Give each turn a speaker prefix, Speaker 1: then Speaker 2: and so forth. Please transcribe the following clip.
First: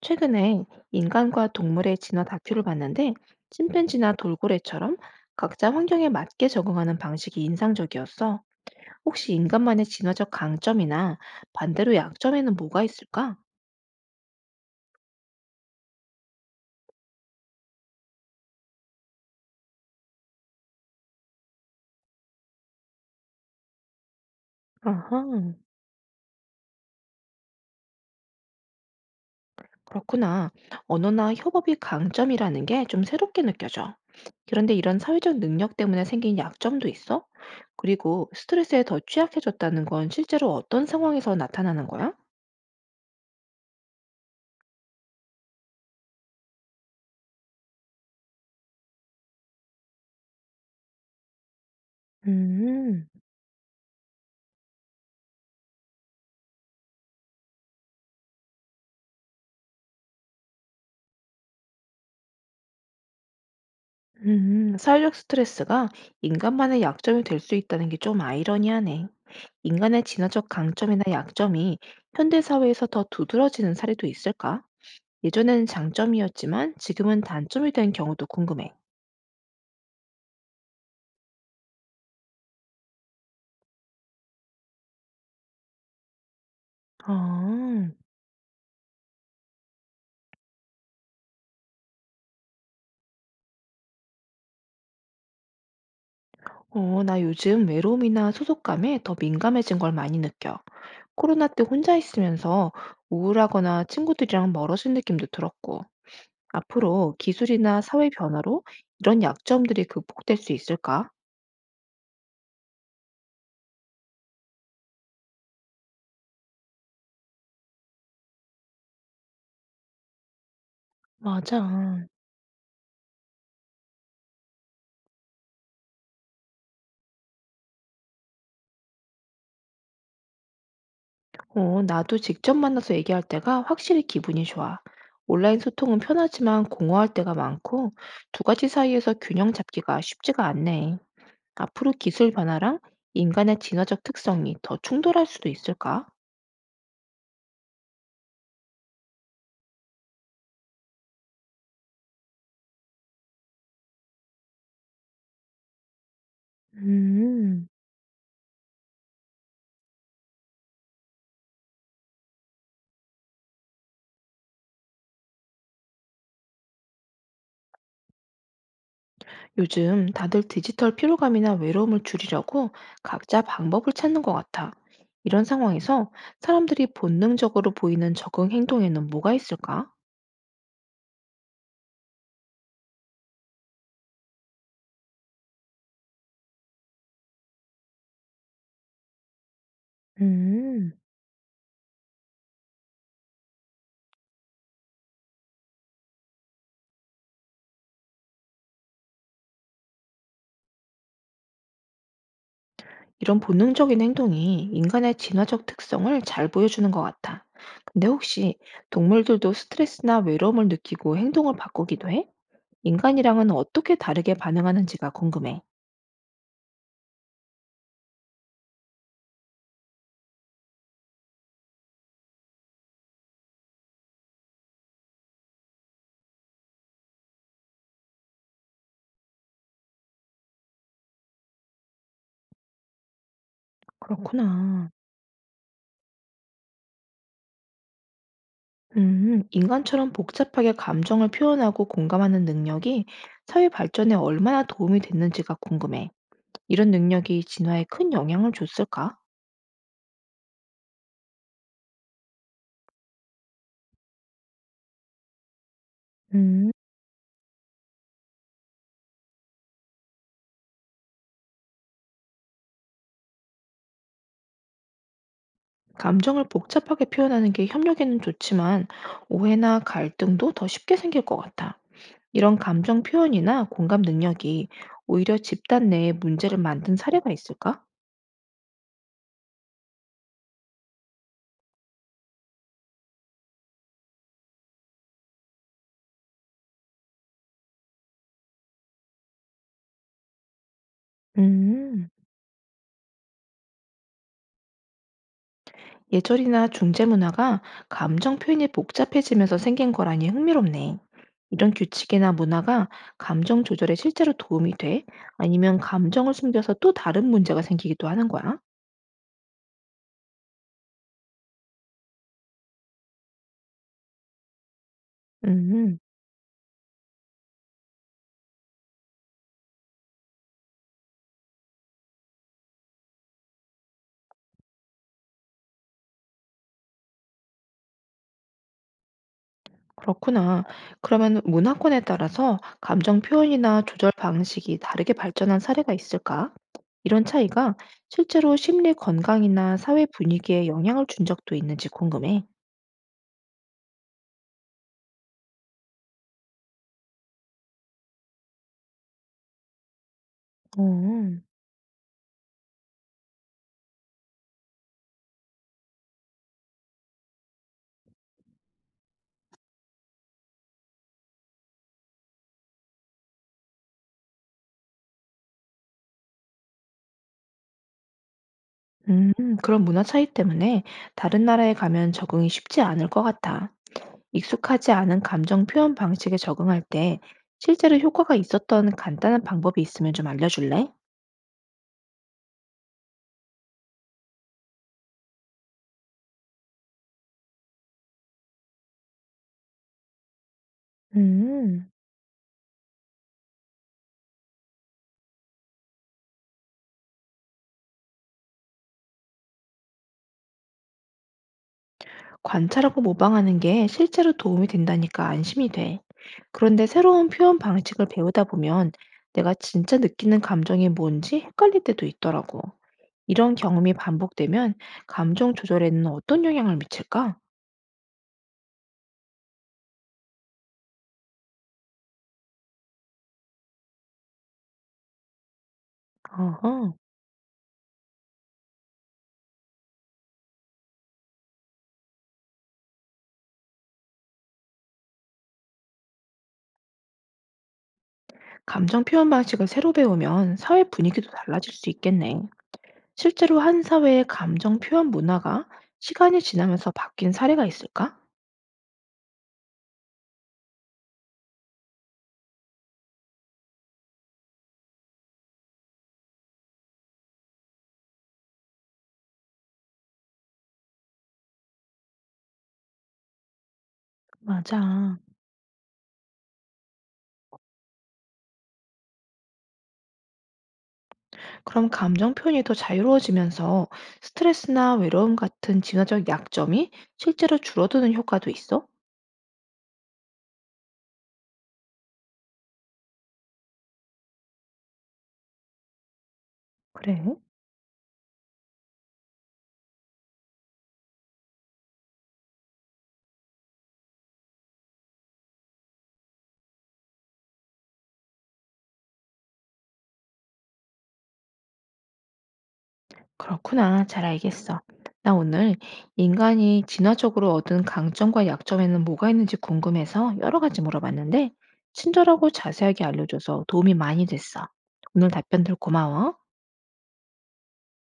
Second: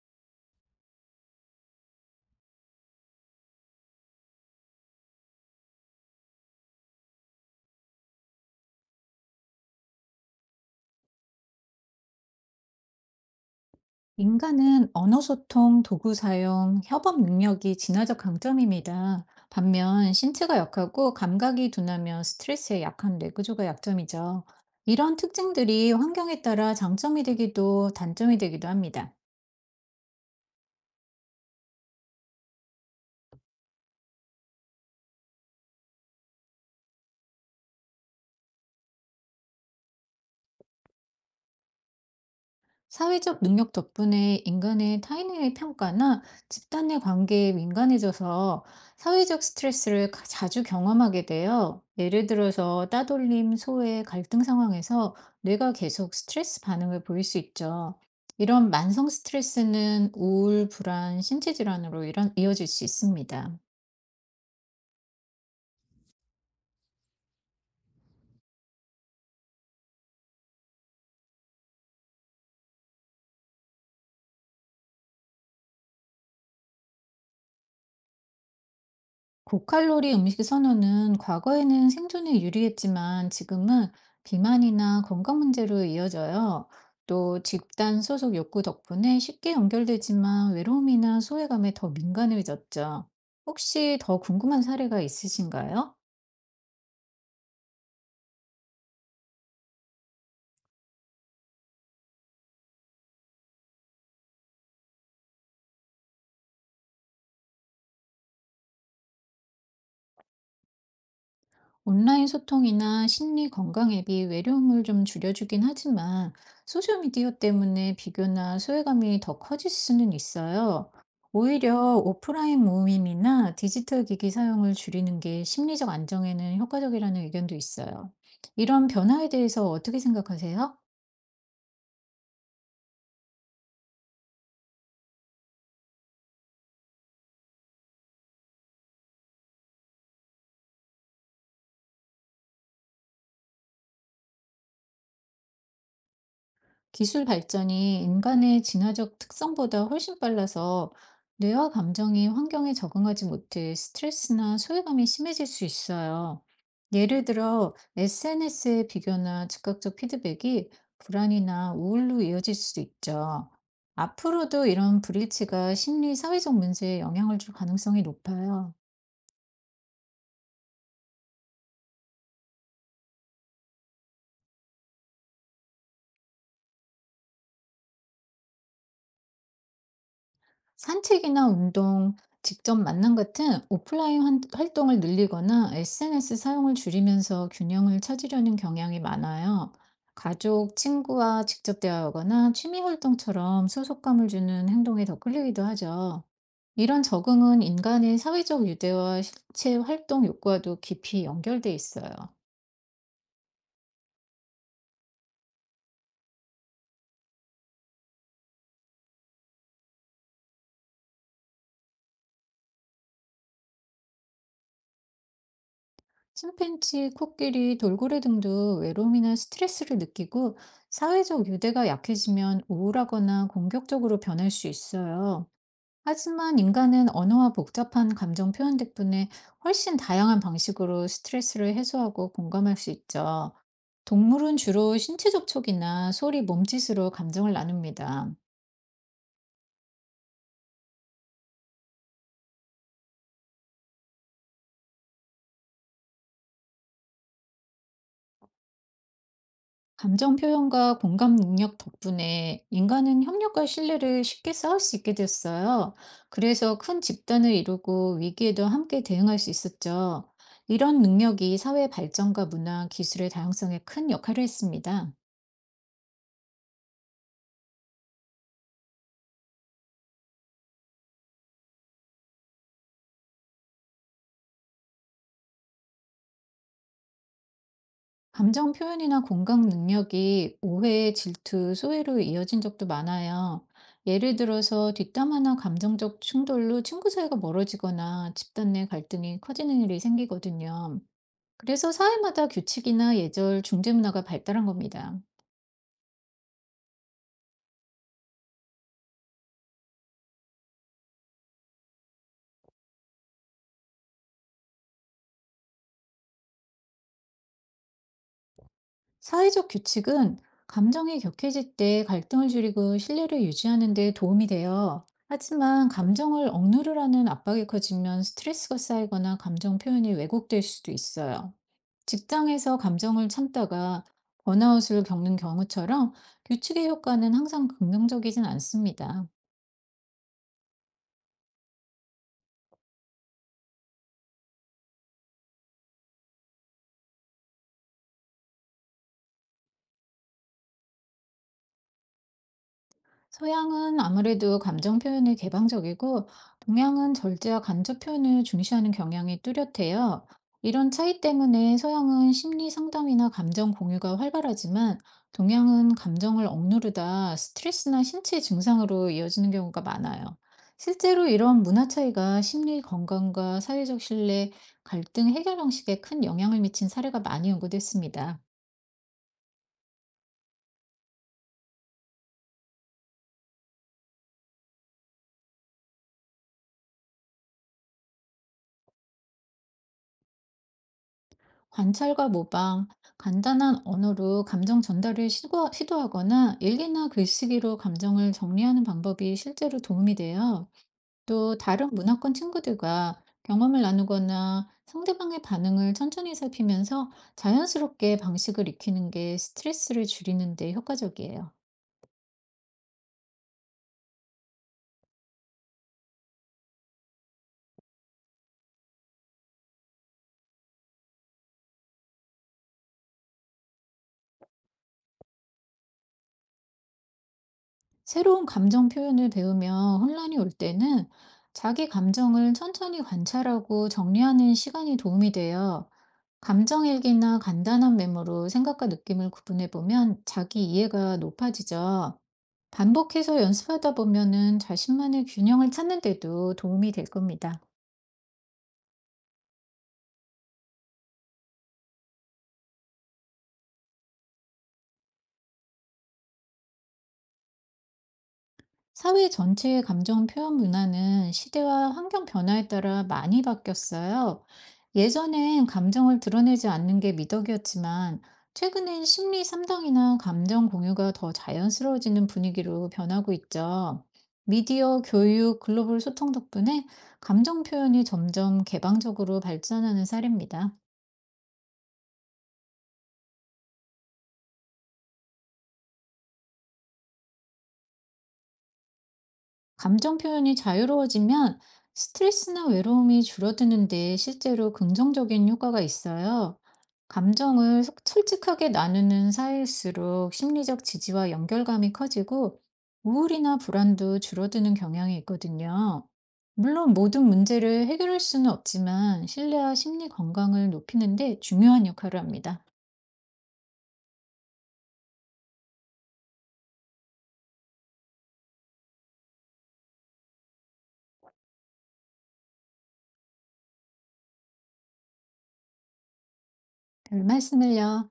Speaker 1: 최근에 인간과 동물의 진화 다큐를 봤는데 침팬지나 돌고래처럼 각자 환경에 맞게 적응하는 방식이 인상적이었어. 혹시 인간만의 진화적 강점이나 반대로 약점에는 뭐가 있을까?
Speaker 2: 인간은 언어 소통, 도구 사용, 협업 능력이 진화적 강점입니다. 반면 신체가 약하고 감각이 둔하며 스트레스에 약한 뇌구조가 약점이죠. 이런
Speaker 1: 아하,
Speaker 2: 특징들이 환경에 따라 장점이 되기도 단점이 되기도 합니다.
Speaker 1: 그렇구나. 언어나 협업이 강점이라는 게 좀 새롭게 느껴져. 그런데 이런 사회적 능력 때문에 생긴 약점도 있어? 그리고 스트레스에 더 취약해졌다는 건 실제로 어떤 상황에서 나타나는 거야?
Speaker 2: 사회적 능력 덕분에 인간의 타인의 평가나 집단 의 관계에 민감해져서 사회적 스트레스를 자주 경험하게 돼요. 예를 들어서
Speaker 1: 음.
Speaker 2: 따돌림, 소외, 갈등 상황에서 뇌가 계속 스트레스 반응을 보일 수 있죠. 이런 만성 스트레스는 우울, 불안, 신체 질환으로 이어질 수 있습니다.
Speaker 1: 사회적 스트레스가 인간만의 약점이 될 수 있다는 게 좀 아이러니하네. 인간의 진화적 강점이나 약점이 현대 사회에서 더 두드러지는 사례도 있을까? 예전에는 장점이었지만 지금은 단점이 된 경우도 궁금해.
Speaker 2: 고칼로리 음식 선호는 과거에는 생존에 유리했지만 지금은 비만이나 건강 문제로 이어져요. 또
Speaker 1: 아,
Speaker 2: 집단 소속 욕구 덕분에 쉽게 연결되지만 외로움이나 소외감에 더 민감해졌죠. 혹시 더 궁금한 사례가 있으신가요?
Speaker 1: 어, 나 요즘 외로움이나 소속감에 더 민감해진 걸 많이 느껴. 코로나 때 혼자 있으면서 우울하거나 친구들이랑 멀어진 느낌도 들었고. 앞으로 기술이나 사회 변화로 이런 약점들이 극복될 수 있을까?
Speaker 2: 온라인 소통이나 심리 건강 앱이 외로움을 좀 줄여주긴 하지만 소셜미디어 때문에 비교나 소외감이 더 커질 수는 있어요.
Speaker 1: 맞아.
Speaker 2: 오히려 오프라인 모임이나 디지털 기기 사용을 줄이는 게 심리적 안정에는 효과적이라는 의견도 있어요. 이런 변화에 대해서 어떻게 생각하세요?
Speaker 1: 어, 나도 직접 만나서 얘기할 때가 확실히 기분이 좋아. 온라인 소통은 편하지만 공허할 때가 많고 두 가지 사이에서 균형 잡기가 쉽지가 않네. 앞으로 기술 변화랑 인간의 진화적 특성이 더 충돌할 수도 있을까?
Speaker 2: 기술 발전이 인간의 진화적 특성보다 훨씬 빨라서 뇌와 감정이 환경에 적응하지 못해 스트레스나 소외감이 심해질 수 있어요. 예를
Speaker 1: 음,
Speaker 2: 들어 SNS의 비교나 즉각적 피드백이 불안이나 우울로 이어질 수도 있죠. 앞으로도 이런 불일치가 심리, 사회적 문제에 영향을 줄 가능성이 높아요.
Speaker 1: 요즘 다들 디지털 피로감이나 외로움을 줄이려고 각자 방법을 찾는 것 같아. 이런 상황에서 사람들이 본능적으로 보이는 적응 행동에는 뭐가 있을까?
Speaker 2: 산책이나 운동, 직접 만남 같은 오프라인 활동을 늘리거나 SNS 사용을 줄이면서 균형을 찾으려는 경향이 많아요. 가족,
Speaker 1: 음.
Speaker 2: 친구와 직접 대화하거나 취미 활동처럼 소속감을 주는 행동에 더 끌리기도 하죠. 이런 적응은 인간의 사회적 유대와 실체 활동 욕구와도 깊이 연결돼 있어요.
Speaker 1: 이런 본능적인 행동이 인간의 진화적 특성을 잘 보여주는 것 같아. 근데 혹시 동물들도 스트레스나 외로움을 느끼고 행동을 바꾸기도 해? 인간이랑은 어떻게 다르게 반응하는지가 궁금해.
Speaker 2: 침팬치 코끼리, 돌고래 등도 외로움이나 스트레스를 느끼고 사회적 유대가 약해지면 우울하거나 공격적으로 변할 수 있어요. 하지만 인간은 언어와 복잡한 감정 표현 덕분에 훨씬 다양한 방식으로 스트레스를 해소하고 공감할 수 있죠. 동물은
Speaker 1: 그렇구나.
Speaker 2: 주로 신체 접촉이나 소리, 몸짓으로 감정을 나눕니다.
Speaker 1: 인간처럼 복잡하게 감정을 표현하고 공감하는 능력이 사회 발전에 얼마나 도움이 됐는지가 궁금해. 이런 능력이 진화에 큰 영향을 줬을까?
Speaker 2: 감정 표현과 공감 능력 덕분에 인간은 협력과 신뢰를 쉽게 쌓을 수 있게 됐어요.
Speaker 1: 음.
Speaker 2: 그래서 큰 집단을 이루고 위기에도 함께 대응할 수 있었죠. 이런 능력이 사회 발전과 문화, 기술의 다양성에 큰 역할을 했습니다.
Speaker 1: 감정을 복잡하게 표현하는 게 협력에는 좋지만 오해나 갈등도 더 쉽게 생길 것 같아. 이런 감정 표현이나 공감 능력이 오히려 집단 내에 문제를 만든 사례가 있을까?
Speaker 2: 감정 표현이나 공감 능력이 오해, 질투, 소외로 이어진 적도 많아요. 예를 들어서 뒷담화나 감정적 충돌로 친구 사이가 멀어지거나 집단 내 갈등이 커지는 일이 생기거든요. 그래서
Speaker 1: 음,
Speaker 2: 사회마다 규칙이나 예절, 중재 문화가 발달한 겁니다.
Speaker 1: 예절이나 중재 문화가 감정 표현이 복잡해지면서 생긴 거라니 흥미롭네. 이런 규칙이나 문화가 감정 조절에 실제로 도움이 돼? 아니면 감정을 숨겨서 또 다른 문제가 생기기도 하는 거야?
Speaker 2: 사회적 규칙은 감정이 격해질 때 갈등을 줄이고 신뢰를 유지하는 데 도움이 돼요. 하지만
Speaker 1: 음.
Speaker 2: 감정을 억누르라는 압박이 커지면 스트레스가 쌓이거나 감정 표현이 왜곡될 수도 있어요. 직장에서 감정을 참다가 번아웃을 겪는 경우처럼 규칙의 효과는 항상 긍정적이진 않습니다.
Speaker 1: 그렇구나. 그러면 문화권에 따라서 감정 표현이나 조절 방식이 다르게 발전한 사례가 있을까? 이런 차이가 실제로 심리 건강이나 사회 분위기에 영향을 준 적도 있는지 궁금해.
Speaker 2: 서양은 아무래도 감정 표현에 개방적이고, 동양은 절제와 간접 표현을 중시하는 경향이 뚜렷해요. 이런 차이
Speaker 1: 어.
Speaker 2: 때문에 서양은 심리 상담이나 감정 공유가 활발하지만, 동양은 감정을 억누르다 스트레스나 신체 증상으로 이어지는 경우가 많아요. 실제로 이런 문화 차이가 심리 건강과 사회적 신뢰, 갈등 해결 방식에 큰 영향을 미친 사례가 많이 연구됐습니다.
Speaker 1: 음, 그런 문화 차이 때문에 다른 나라에 가면 적응이 쉽지 않을 것 같아. 익숙하지 않은 감정 표현 방식에 적응할 때 실제로 효과가 있었던 간단한 방법이 있으면 좀 알려줄래?
Speaker 2: 관찰과 모방, 간단한 언어로 감정 전달을 시도하거나 일기나 글쓰기로 감정을 정리하는 방법이 실제로 도움이 돼요. 또 다른
Speaker 1: 음.
Speaker 2: 문화권 친구들과 경험을 나누거나 상대방의 반응을 천천히 살피면서 자연스럽게 방식을 익히는 게 스트레스를 줄이는 데 효과적이에요.
Speaker 1: 관찰하고 모방하는 게 실제로 도움이 된다니까 안심이 돼. 그런데 새로운 표현 방식을 배우다 보면 내가 진짜 느끼는 감정이 뭔지 헷갈릴 때도 있더라고. 이런 경험이 반복되면 감정 조절에는 어떤 영향을 미칠까?
Speaker 2: 새로운 감정 표현을 배우며 혼란이 올 때는 자기 감정을 천천히 관찰하고 정리하는 시간이 도움이 돼요.
Speaker 1: 어허.
Speaker 2: 감정일기나 간단한 메모로 생각과 느낌을 구분해 보면 자기 이해가 높아지죠. 반복해서 연습하다 보면은 자신만의 균형을 찾는 데도 도움이 될 겁니다.
Speaker 1: 감정 표현 방식을 새로 배우면 사회 분위기도 달라질 수 있겠네. 실제로 한 사회의 감정 표현 문화가 시간이 지나면서 바뀐 사례가 있을까?
Speaker 2: 사회 전체의 감정 표현 문화는 시대와 환경 변화에 따라 많이 바뀌었어요. 예전엔 감정을 드러내지 않는 게 미덕이었지만, 최근엔 심리 상담이나 감정 공유가 더 자연스러워지는 분위기로 변하고 있죠. 미디어,
Speaker 1: 맞아.
Speaker 2: 교육, 글로벌 소통 덕분에 감정 표현이 점점 개방적으로 발전하는 사례입니다.
Speaker 1: 그럼 감정 표현이 더 자유로워지면서 스트레스나 외로움 같은 진화적 약점이 실제로 줄어드는 효과도 있어?
Speaker 2: 감정 표현이 자유로워지면 스트레스나 외로움이 줄어드는데 실제로 긍정적인 효과가 있어요.
Speaker 1: 그래?
Speaker 2: 감정을 솔직하게 나누는 사이일수록 심리적 지지와 연결감이 커지고 우울이나 불안도 줄어드는 경향이 있거든요. 물론 모든 문제를 해결할 수는 없지만 신뢰와 심리 건강을 높이는 데 중요한 역할을 합니다.
Speaker 1: 그렇구나. 잘 알겠어. 나 오늘 인간이 진화적으로 얻은 강점과 약점에는 뭐가 있는지 궁금해서 여러 가지 물어봤는데, 친절하고 자세하게 알려줘서 도움이 많이 됐어. 오늘 답변들 고마워.
Speaker 2: 별 말씀을요.